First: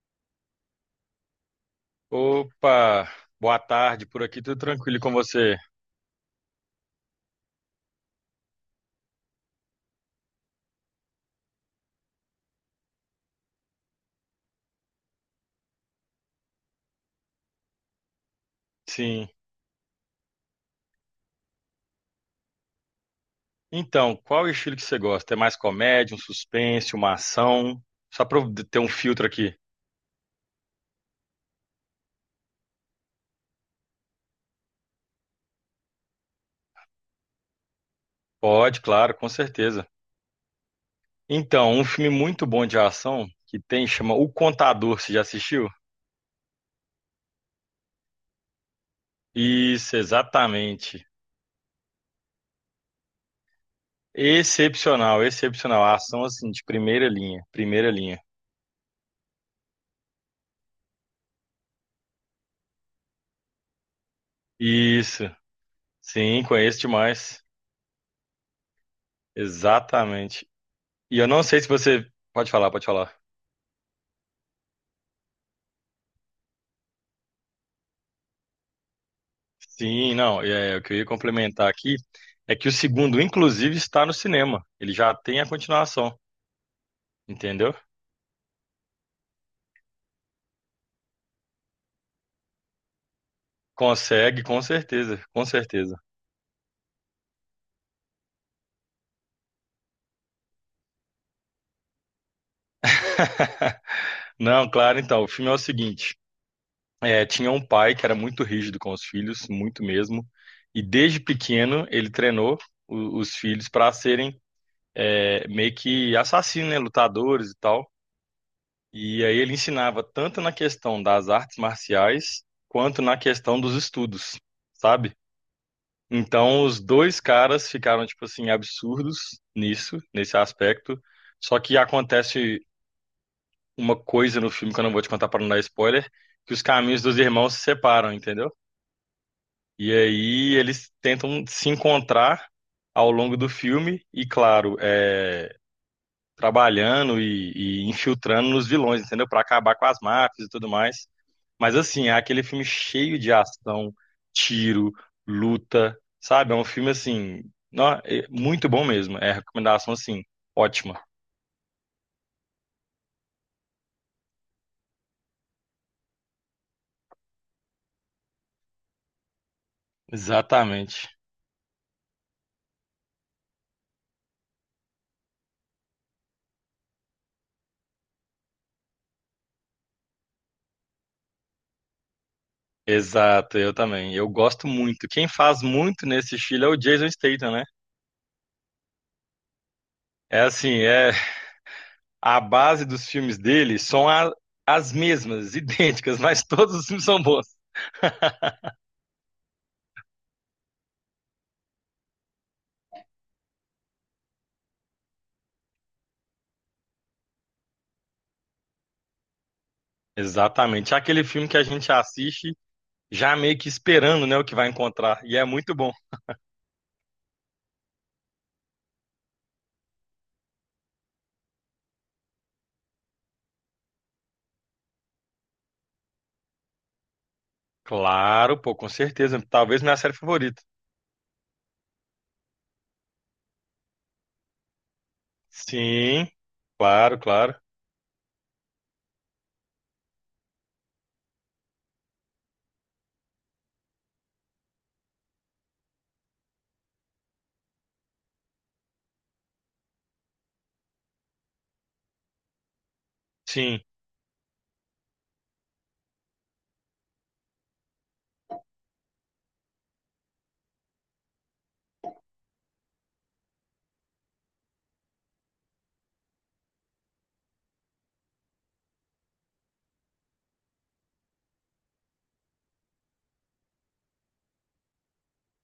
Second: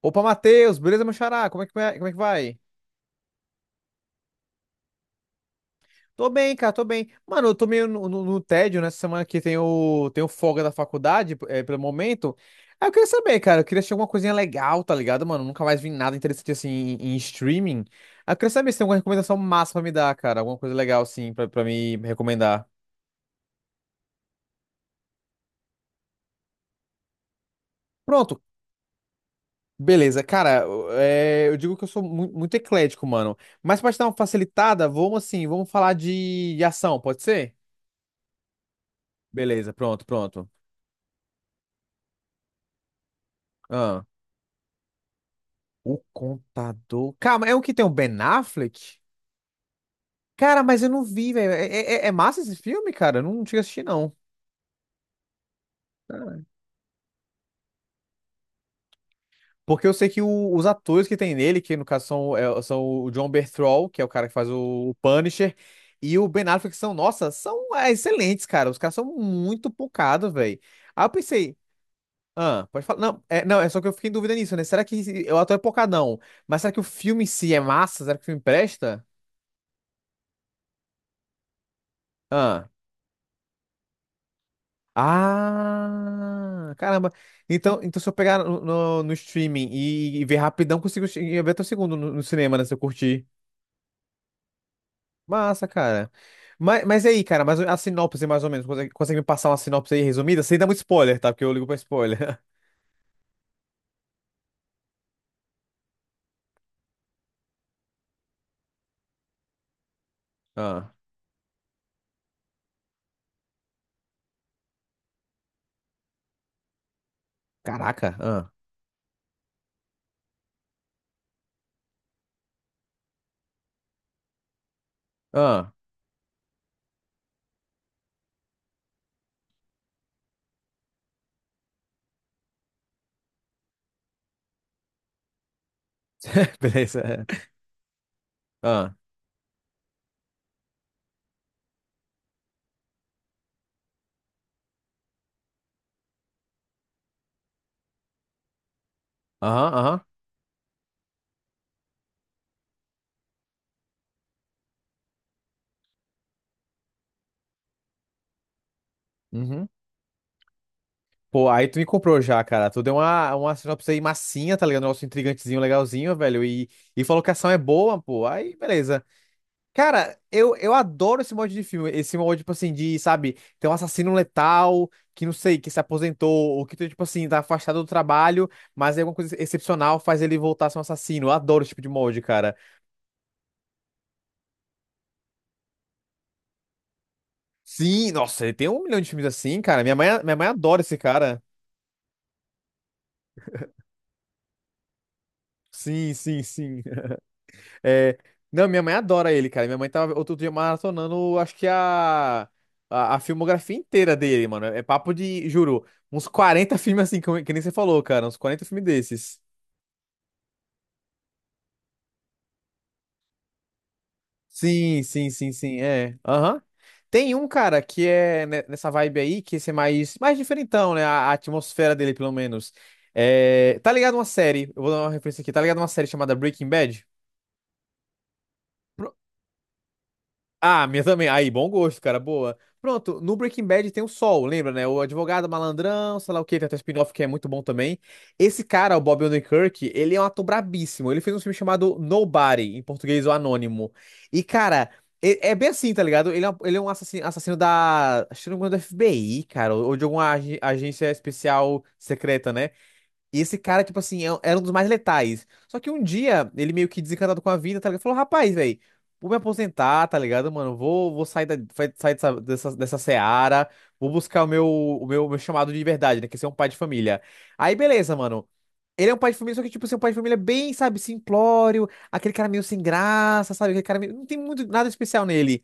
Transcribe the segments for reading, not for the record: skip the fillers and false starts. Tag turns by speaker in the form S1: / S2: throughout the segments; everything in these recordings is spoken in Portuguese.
S1: Opa, Matheus, beleza, meu xará? Como é que vai?
S2: Opa, boa tarde, por aqui tudo tranquilo e com você?
S1: Tô bem, cara, tô bem. Mano, eu tô meio no tédio nessa semana que tem o folga da faculdade, é, pelo momento. Aí eu queria saber, cara, eu queria assistir alguma coisinha legal, tá ligado, mano? Nunca mais vi nada interessante assim em streaming. Aí eu queria saber se tem alguma
S2: Sim.
S1: recomendação massa pra me dar, cara. Alguma coisa legal, assim, pra me recomendar.
S2: Então, qual o estilo que você gosta? É mais comédia, um suspense, uma ação? Só para
S1: Pronto,
S2: eu ter um filtro aqui.
S1: beleza. Cara, eu digo que eu sou muito eclético, mano. Mas pra te dar uma facilitada, vamos assim, vamos falar de ação, pode ser?
S2: Pode, claro, com
S1: Beleza,
S2: certeza.
S1: pronto, pronto.
S2: Então, um filme muito bom de ação que tem chama O Contador, você já assistiu?
S1: O Contador. Calma, é o que tem o Ben Affleck?
S2: Isso,
S1: Cara, mas eu não
S2: exatamente.
S1: vi, velho. É, é massa esse filme, cara? Eu não cheguei a assistir, não.
S2: Excepcional, excepcional. A ação
S1: Ah,
S2: assim de primeira linha, primeira linha.
S1: porque eu sei que os atores que tem nele, que no caso são, são o John Bertrand, que é o cara que faz o
S2: Isso.
S1: Punisher, e o
S2: Sim,
S1: Ben Affleck
S2: conheço
S1: são, nossa,
S2: demais.
S1: são excelentes, cara. Os caras são muito pocados,
S2: Exatamente.
S1: velho. Aí eu
S2: E eu não
S1: pensei,
S2: sei se você pode
S1: ah,
S2: falar, pode
S1: pode falar.
S2: falar.
S1: Não, é só que eu fiquei em dúvida nisso, né? Será que o ator é pocadão? Mas será que o filme em si é massa? Será que o filme presta?
S2: Sim, não, o que eu ia complementar aqui é
S1: Ah.
S2: que o segundo, inclusive, está no cinema. Ele já tem a continuação,
S1: Ah, caramba.
S2: entendeu?
S1: Então, então se eu pegar no streaming e ver rapidão, consigo ver até o segundo no cinema, né? Se eu curtir.
S2: Consegue, com certeza, com
S1: Massa,
S2: certeza.
S1: cara. Mas e aí, cara, mas a sinopse, mais ou menos, consegue, consegue me passar uma sinopse aí resumida? Sem dar muito spoiler, tá? Porque eu ligo pra spoiler.
S2: Não, claro, então, o filme é o seguinte: tinha um pai que era muito rígido com os filhos, muito mesmo, e
S1: Ah,
S2: desde pequeno ele treinou os filhos para serem meio que assassinos, né, lutadores e tal.
S1: caraca. Ah,
S2: E aí ele ensinava tanto na questão das artes marciais quanto na questão dos estudos, sabe?
S1: ah.
S2: Então, os dois caras ficaram, tipo assim, absurdos nisso, nesse aspecto. Só que acontece uma coisa no filme que eu não vou te contar para não dar spoiler, que os caminhos dos
S1: Beleza.
S2: irmãos se separam, entendeu?
S1: Ah,
S2: E aí eles tentam se encontrar ao longo do filme, e claro, é, trabalhando e infiltrando nos vilões, entendeu? Para
S1: aham,
S2: acabar com as
S1: aham.
S2: máfias e tudo mais. Mas assim, é aquele filme cheio de ação, tiro, luta, sabe? É um filme assim, é muito bom mesmo. É
S1: Uhum.
S2: recomendação assim, ótima.
S1: Pô, aí tu me comprou já, cara. Tu deu uma sinopse aí massinha, tá ligado? Um negócio intrigantezinho, legalzinho, velho. E falou que a ação é boa, pô. Aí, beleza. Cara, eu
S2: Exatamente.
S1: adoro esse mod de filme. Esse mod, tipo assim, de, sabe, tem um assassino letal, que não sei, que se aposentou, ou que, tipo assim, tá afastado do trabalho, mas aí alguma coisa excepcional faz ele voltar a ser um assassino. Eu adoro esse tipo de mod, cara.
S2: Exato, eu também. Eu gosto muito. Quem faz muito nesse estilo é o Jason Statham, né?
S1: Sim, nossa, ele tem um milhão de filmes assim, cara. Minha mãe, minha
S2: É
S1: mãe
S2: assim,
S1: adora esse
S2: é
S1: cara.
S2: a base dos filmes dele são as mesmas,
S1: Sim,
S2: idênticas,
S1: sim,
S2: mas todos
S1: sim.
S2: os filmes são bons.
S1: É, não, minha mãe adora ele, cara. Minha mãe tava outro dia maratonando, acho que a filmografia inteira dele, mano. É papo de, juro, uns 40 filmes assim, que nem você falou, cara. Uns 40 filmes desses.
S2: Exatamente. É aquele filme que a gente assiste já meio que esperando, né, o que vai
S1: Sim,
S2: encontrar.
S1: sim,
S2: E é
S1: sim,
S2: muito
S1: sim,
S2: bom.
S1: é. Aham. Tem um, cara, que é nessa vibe aí, que esse é mais, mais diferentão, né? A atmosfera dele, pelo menos. É, tá ligado uma série, eu vou dar uma referência aqui, tá ligado uma série chamada Breaking Bad?
S2: Claro, pô, com certeza. Talvez minha série favorita.
S1: Ah, minha também. Aí, bom gosto, cara. Boa. Pronto, no Breaking Bad tem o Sol, lembra, né? O advogado malandrão,
S2: Sim,
S1: sei lá o quê, tem até o spin-off
S2: claro,
S1: que é muito
S2: claro.
S1: bom também. Esse cara, o Bob Odenkirk, ele é um ator brabíssimo. Ele fez um filme chamado Nobody, em português, o Anônimo. E, cara, é, é bem assim, tá ligado? Ele é um assassino, assassino da. Acho que não me engano, da FBI, cara, ou de alguma agência especial secreta, né? E esse
S2: Sim,
S1: cara, tipo assim, era um dos mais letais. Só que um dia, ele meio que desencantado com a vida, tá ligado? Falou, rapaz, velho, vou me aposentar, tá ligado, mano? Vou sair, sair dessa, dessa seara, vou buscar o meu, meu chamado de verdade, né? Que é ser um pai de família. Aí, beleza, mano. Ele é um pai de família, só que, tipo, assim, é um pai de família bem, sabe, simplório, aquele cara meio sem graça, sabe? Aquele cara meio, não tem muito nada especial nele.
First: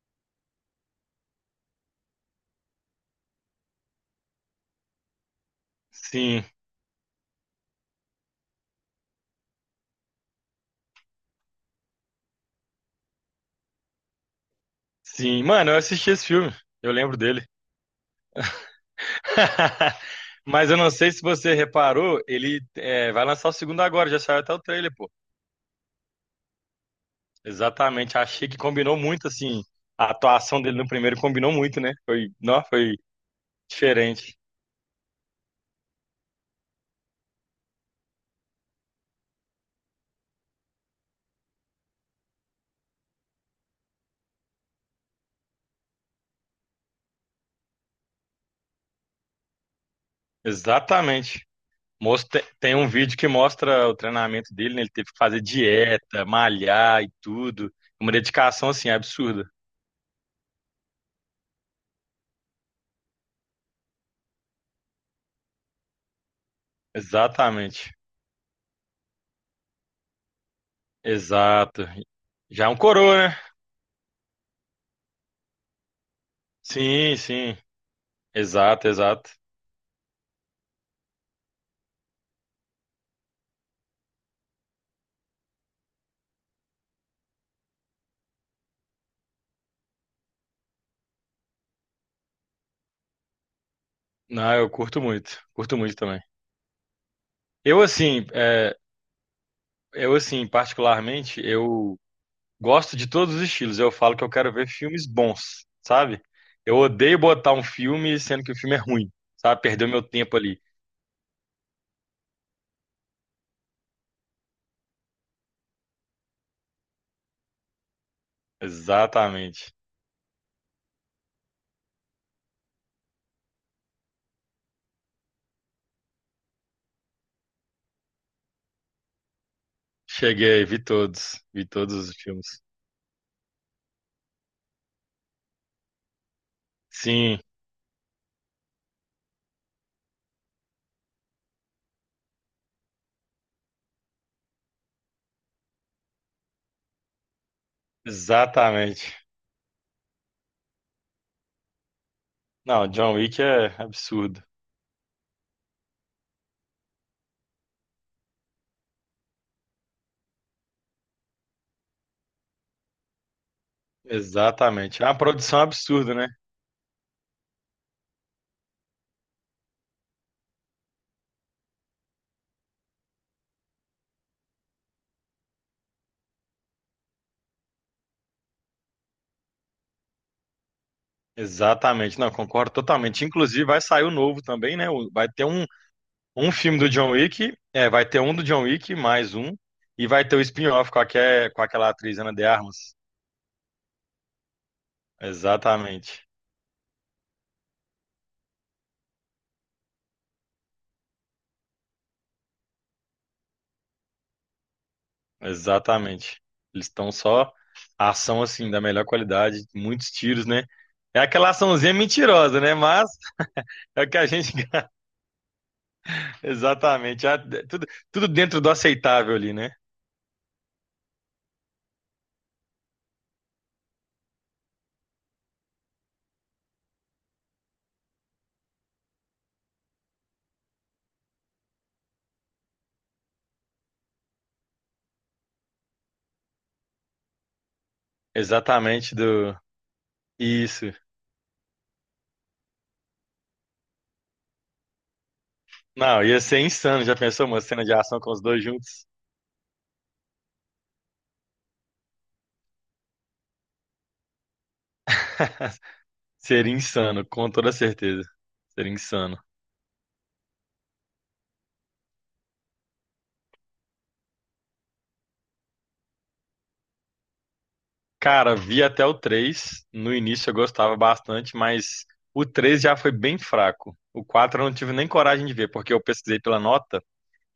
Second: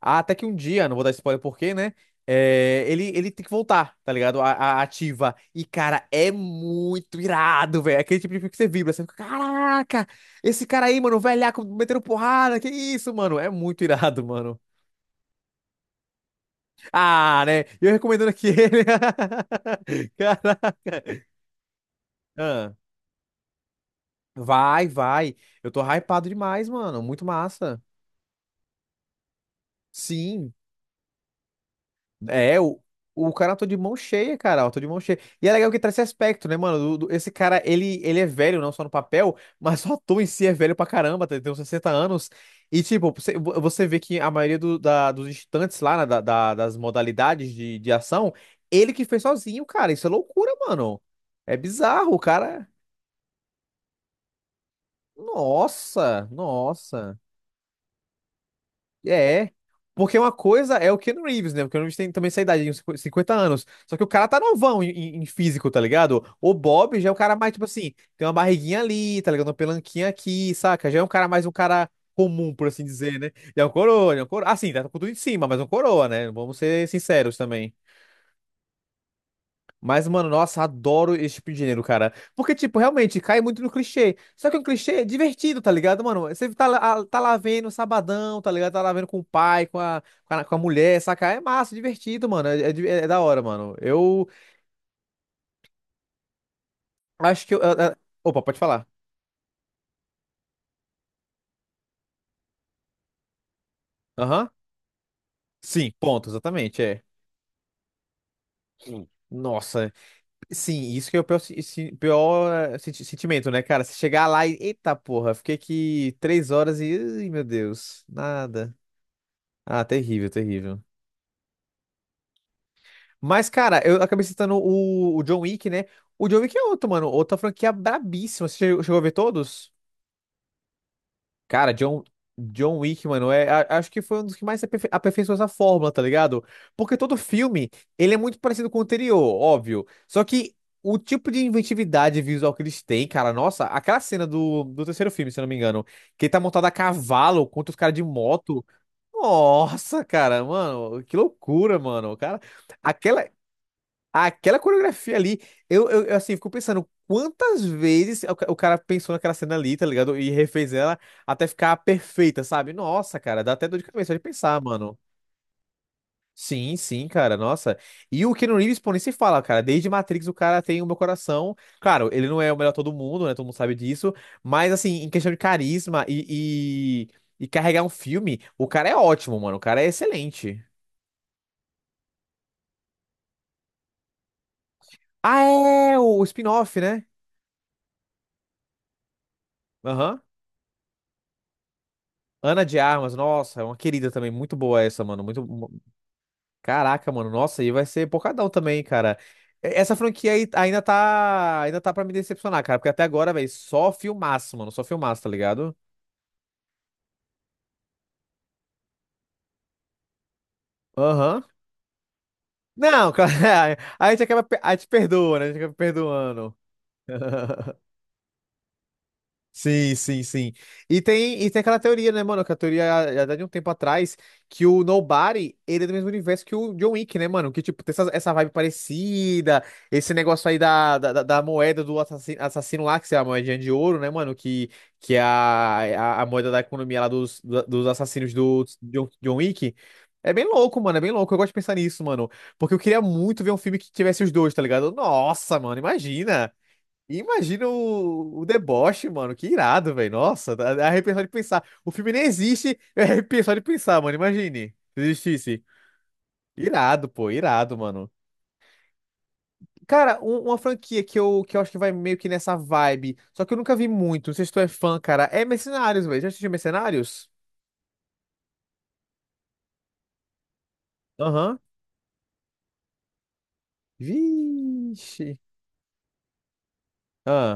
S1: Ah, até que um dia, não vou dar spoiler porque, né? É, ele tem que voltar, tá ligado? A ativa. E, cara, é
S2: sim,
S1: muito irado, velho. Aquele tipo de filme que você vibra. Você fica, caraca, esse cara aí, mano, velhaco, metendo porrada. Que isso, mano? É muito irado, mano.
S2: sim. Mano, eu assisti esse filme. Eu lembro
S1: Ah,
S2: dele.
S1: né? E eu recomendando aqui ele.
S2: Mas eu não sei
S1: Caraca.
S2: se você reparou, ele
S1: Ah,
S2: é, vai lançar o segundo agora, já saiu até o
S1: vai,
S2: trailer, pô.
S1: vai. Eu tô hypado demais, mano. Muito massa.
S2: Exatamente, achei que combinou muito, assim, a
S1: Sim.
S2: atuação dele no primeiro combinou muito, né? Foi,
S1: É,
S2: não, foi
S1: o cara tô de mão cheia,
S2: diferente.
S1: cara. Eu tô de mão cheia. E é legal que traz esse aspecto, né, mano? Esse cara, ele é velho, não só no papel, mas só o ator em si é velho pra caramba, tá? Ele tem uns 60 anos. E, tipo, você, você vê que a maioria dos instantes lá, né, das modalidades de ação, ele que fez sozinho, cara. Isso é loucura, mano.
S2: Exatamente.
S1: É bizarro, o
S2: Mostra,
S1: cara.
S2: tem um vídeo que mostra o treinamento dele, né? Ele teve que fazer dieta,
S1: Nossa,
S2: malhar e
S1: nossa.
S2: tudo. Uma dedicação, assim, absurda.
S1: É. Porque uma coisa é o Keanu Reeves, né? O Keanu Reeves tem também essa idade, uns 50 anos. Só que o cara tá novão em físico, tá ligado? O Bob já é o cara mais, tipo
S2: Exatamente.
S1: assim, tem uma barriguinha ali, tá ligado? Uma pelanquinha aqui, saca? Já é um cara mais um
S2: Exato.
S1: cara comum,
S2: Já
S1: por
S2: é um
S1: assim dizer, né?
S2: coroa, né?
S1: Ele é um coroa, ele é um coroa. Assim, tá com tudo em cima, mas é um coroa, né? Vamos ser
S2: Sim,
S1: sinceros
S2: sim.
S1: também.
S2: Exato, exato.
S1: Mas, mano, nossa, adoro esse tipo de gênero, cara. Porque, tipo, realmente cai muito no clichê. Só que é um clichê divertido, tá ligado, mano? Você tá lá vendo sabadão, tá ligado? Tá lá vendo com o pai, com a mulher, saca? É massa, divertido, mano. É da hora, mano. Eu
S2: Não, eu curto muito. Curto muito também.
S1: acho que eu.
S2: Eu, assim,
S1: Opa, pode
S2: é,
S1: falar.
S2: eu, assim, particularmente, eu gosto de todos os estilos. Eu falo que eu
S1: Aham.
S2: quero ver filmes bons,
S1: Sim,
S2: sabe?
S1: ponto,
S2: Eu
S1: exatamente, é.
S2: odeio botar um filme sendo que o filme é
S1: Sim.
S2: ruim, sabe? Perder o
S1: Nossa,
S2: meu tempo ali.
S1: sim, isso que é o pior, pior, eh, sentimento, né, cara? Você chegar lá e, eita porra, fiquei aqui três horas e, ai, meu Deus, nada.
S2: Exatamente.
S1: Ah, terrível, terrível. Mas, cara, eu acabei citando o John Wick, né? O John Wick é outro, mano. Outra franquia brabíssima. Você chegou a ver todos?
S2: Cheguei, vi
S1: Cara,
S2: todos
S1: John,
S2: os filmes.
S1: John Wick, mano, é, acho que foi um dos que mais aperfeiçoou essa fórmula, tá ligado? Porque todo
S2: Sim,
S1: filme, ele é muito parecido com o anterior, óbvio. Só que o tipo de inventividade visual que eles têm, cara, nossa, aquela cena do terceiro filme, se eu não me engano, que ele tá montado a cavalo contra os caras de moto.
S2: exatamente.
S1: Nossa, cara, mano, que loucura, mano. Cara,
S2: Não, John
S1: aquela,
S2: Wick é absurdo.
S1: aquela coreografia ali, eu assim, fico pensando quantas vezes o, o cara pensou naquela cena ali, tá ligado? E refez ela até ficar perfeita, sabe? Nossa, cara, dá até dor de cabeça de pensar, mano.
S2: Exatamente. É uma produção absurda, né?
S1: Sim, sim, cara, nossa. E o Keanu Reeves, pô, nem se fala, cara. Desde Matrix o cara tem o meu coração. Claro, ele não é o melhor todo mundo, né? Todo mundo sabe disso. Mas, assim, em questão de carisma e carregar um filme, o cara é ótimo, mano. O cara é excelente.
S2: Exatamente. Não, concordo totalmente. Inclusive, vai sair o novo também, né? Vai
S1: Ah,
S2: ter um,
S1: é o
S2: um filme
S1: spin-off,
S2: do
S1: né?
S2: John Wick, vai ter um do John Wick, mais um, e
S1: Aham.
S2: vai ter o spin-off com aquela atriz Ana de
S1: Ana de
S2: Armas.
S1: Armas, nossa, é uma querida também, muito boa essa, mano, muito,
S2: Exatamente.
S1: caraca, mano, nossa, e vai ser porcadão também, cara. Essa franquia aí ainda tá pra me decepcionar, cara, porque até agora, velho, só filmaço, mano, só filmaço, tá ligado?
S2: Exatamente. Eles estão só ação assim da melhor qualidade, muitos tiros, né? É
S1: Aham.
S2: aquela açãozinha mentirosa, né? Mas
S1: Não, cara,
S2: é
S1: a
S2: o que
S1: gente
S2: a
S1: acaba,
S2: gente.
S1: a gente perdoa, né, a gente acaba perdoando.
S2: Exatamente. Ah, tudo, tudo dentro do aceitável ali, né?
S1: Sim, sim, sim. E tem aquela teoria, né, mano? Que a teoria já dá de um tempo atrás que o Nobody, ele é do mesmo universo que o John Wick, né, mano? Que, tipo, tem essa, essa vibe parecida, esse negócio aí da moeda do assassino, assassino lá, que é a moedinha de ouro, né, mano? Que é a moeda da economia lá dos assassinos do John,
S2: Exatamente
S1: John
S2: do.
S1: Wick. É bem louco,
S2: Isso.
S1: mano, é bem louco. Eu gosto de pensar nisso, mano. Porque eu queria muito ver um filme que tivesse os dois, tá ligado? Nossa, mano,
S2: Não, ia
S1: imagina.
S2: ser insano. Já
S1: E
S2: pensou uma
S1: imagina
S2: cena de ação com os
S1: o
S2: dois juntos?
S1: deboche, mano. Que irado, velho. Nossa, dá dá arrepiar só de pensar. O filme nem existe, eu arrepio só de pensar, mano. Imagine se existisse.
S2: Seria
S1: Irado,
S2: insano,
S1: pô,
S2: com toda
S1: irado, mano.
S2: certeza. Seria insano.
S1: Cara, uma franquia que que eu acho que vai meio que nessa vibe, só que eu nunca vi muito, não sei se tu é fã, cara, é Mercenários, velho. Já assistiu Mercenários?
S2: Cara, vi até o três. No início eu gostava bastante,
S1: Aham.
S2: mas o três já foi bem fraco. O 4 eu não tive nem
S1: Vixe.
S2: coragem de ver, porque eu pesquisei pela nota.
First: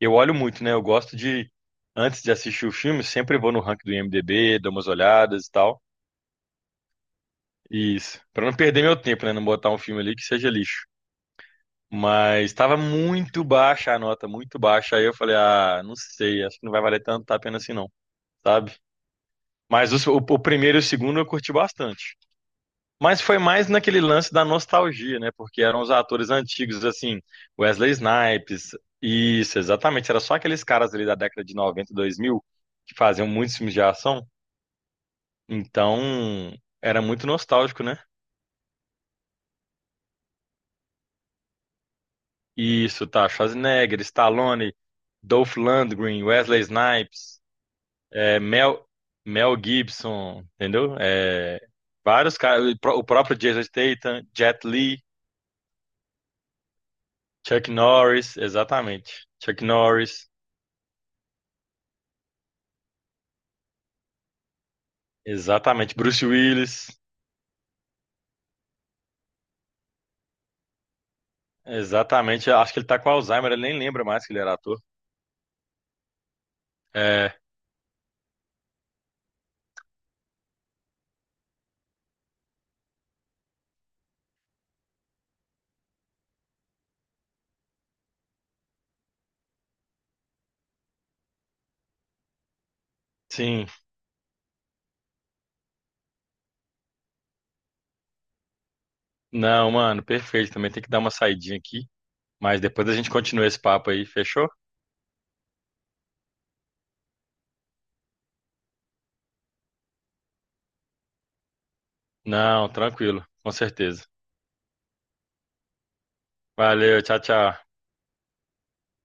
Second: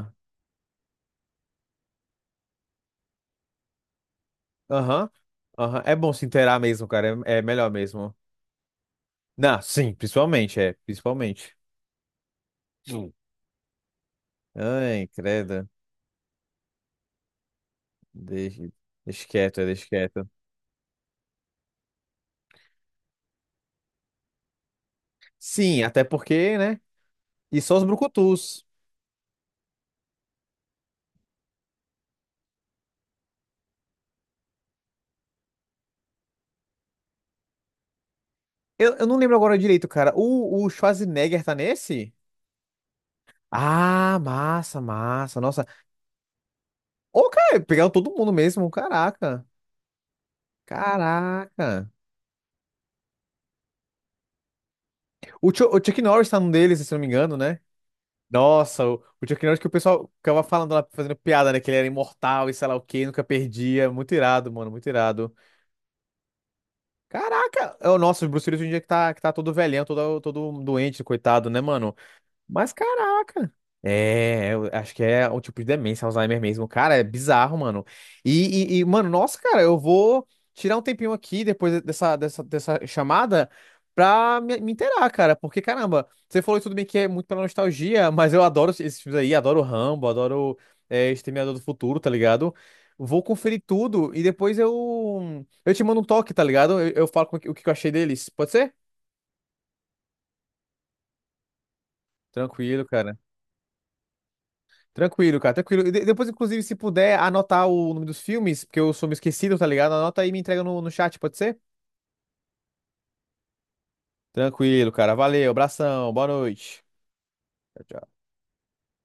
S2: Eu olho muito, né? Eu gosto de, antes de assistir o filme, sempre vou no ranking do IMDb, dou umas
S1: aham.
S2: olhadas e tal.
S1: Aham. É bom se inteirar mesmo, cara. É, é melhor mesmo.
S2: Isso. Pra não perder meu tempo, né? Não
S1: Não,
S2: botar um
S1: sim,
S2: filme ali que seja
S1: principalmente, é,
S2: lixo.
S1: principalmente.
S2: Mas tava
S1: Sim.
S2: muito baixa a nota, muito baixa. Aí
S1: Ai,
S2: eu falei,
S1: credo.
S2: ah, não sei, acho que não vai valer tanto a pena assim não,
S1: Deixa,
S2: sabe?
S1: deixa quieto, é, deixa
S2: Mas os- o,
S1: quieto.
S2: o primeiro e o segundo eu curti bastante. Mas foi mais naquele lance da nostalgia, né? Porque eram
S1: Sim,
S2: os
S1: até
S2: atores
S1: porque, né?
S2: antigos, assim,
S1: E só os
S2: Wesley
S1: brucutus.
S2: Snipes. Isso, exatamente. Era só aqueles caras ali da década de 90, 2000, que faziam muitos filmes de ação. Então, era muito nostálgico, né?
S1: Eu não lembro agora direito, cara. O Schwarzenegger tá nesse?
S2: Isso, tá. Schwarzenegger,
S1: Ah,
S2: Stallone,
S1: massa, massa.
S2: Dolph
S1: Nossa.
S2: Lundgren, Wesley
S1: Ô,
S2: Snipes,
S1: cara, pegaram todo mundo
S2: é,
S1: mesmo.
S2: Mel,
S1: Caraca.
S2: Mel Gibson, entendeu? É,
S1: Caraca.
S2: vários caras, o próprio Jason Statham, Jet Li,
S1: O, o Chuck Norris tá num deles, se eu não me engano, né?
S2: Chuck Norris,
S1: Nossa,
S2: exatamente.
S1: o Chuck Norris
S2: Chuck
S1: que o pessoal
S2: Norris,
S1: ficava falando lá, fazendo piada, né? Que ele era imortal e sei lá o quê, nunca perdia. Muito irado, mano, muito irado.
S2: exatamente. Bruce Willis,
S1: Caraca! É o nosso Bruce Willis hoje em dia que tá todo velhão, todo, todo doente, coitado, né, mano?
S2: exatamente. Eu
S1: Mas
S2: acho que ele tá com Alzheimer,
S1: caraca.
S2: ele nem lembra mais que ele
S1: É,
S2: era
S1: eu
S2: ator.
S1: acho que é o tipo de demência, Alzheimer mesmo. Cara, é
S2: É,
S1: bizarro, mano. Mano, nossa, cara, eu vou tirar um tempinho aqui depois dessa, dessa chamada pra me inteirar, cara. Porque, caramba, você falou tudo bem que é muito pela nostalgia, mas eu adoro esses filmes aí, adoro Rambo, adoro Exterminador do Futuro, tá ligado? Vou conferir
S2: sim.
S1: tudo e depois eu te mando um toque, tá ligado? Eu falo o que eu achei deles. Pode ser?
S2: Não, mano, perfeito. Também tem que dar uma saidinha aqui. Mas
S1: Tranquilo,
S2: depois a gente
S1: cara.
S2: continua esse papo aí, fechou?
S1: Tranquilo, cara, tranquilo. E depois, inclusive, se puder anotar o nome dos filmes, porque eu sou meio esquecido, tá ligado? Anota aí e me entrega no chat, pode ser?
S2: Não, tranquilo, com certeza.
S1: Tranquilo, cara. Valeu, abração, boa noite.
S2: Valeu, tchau, tchau.
S1: Tchau, tchau.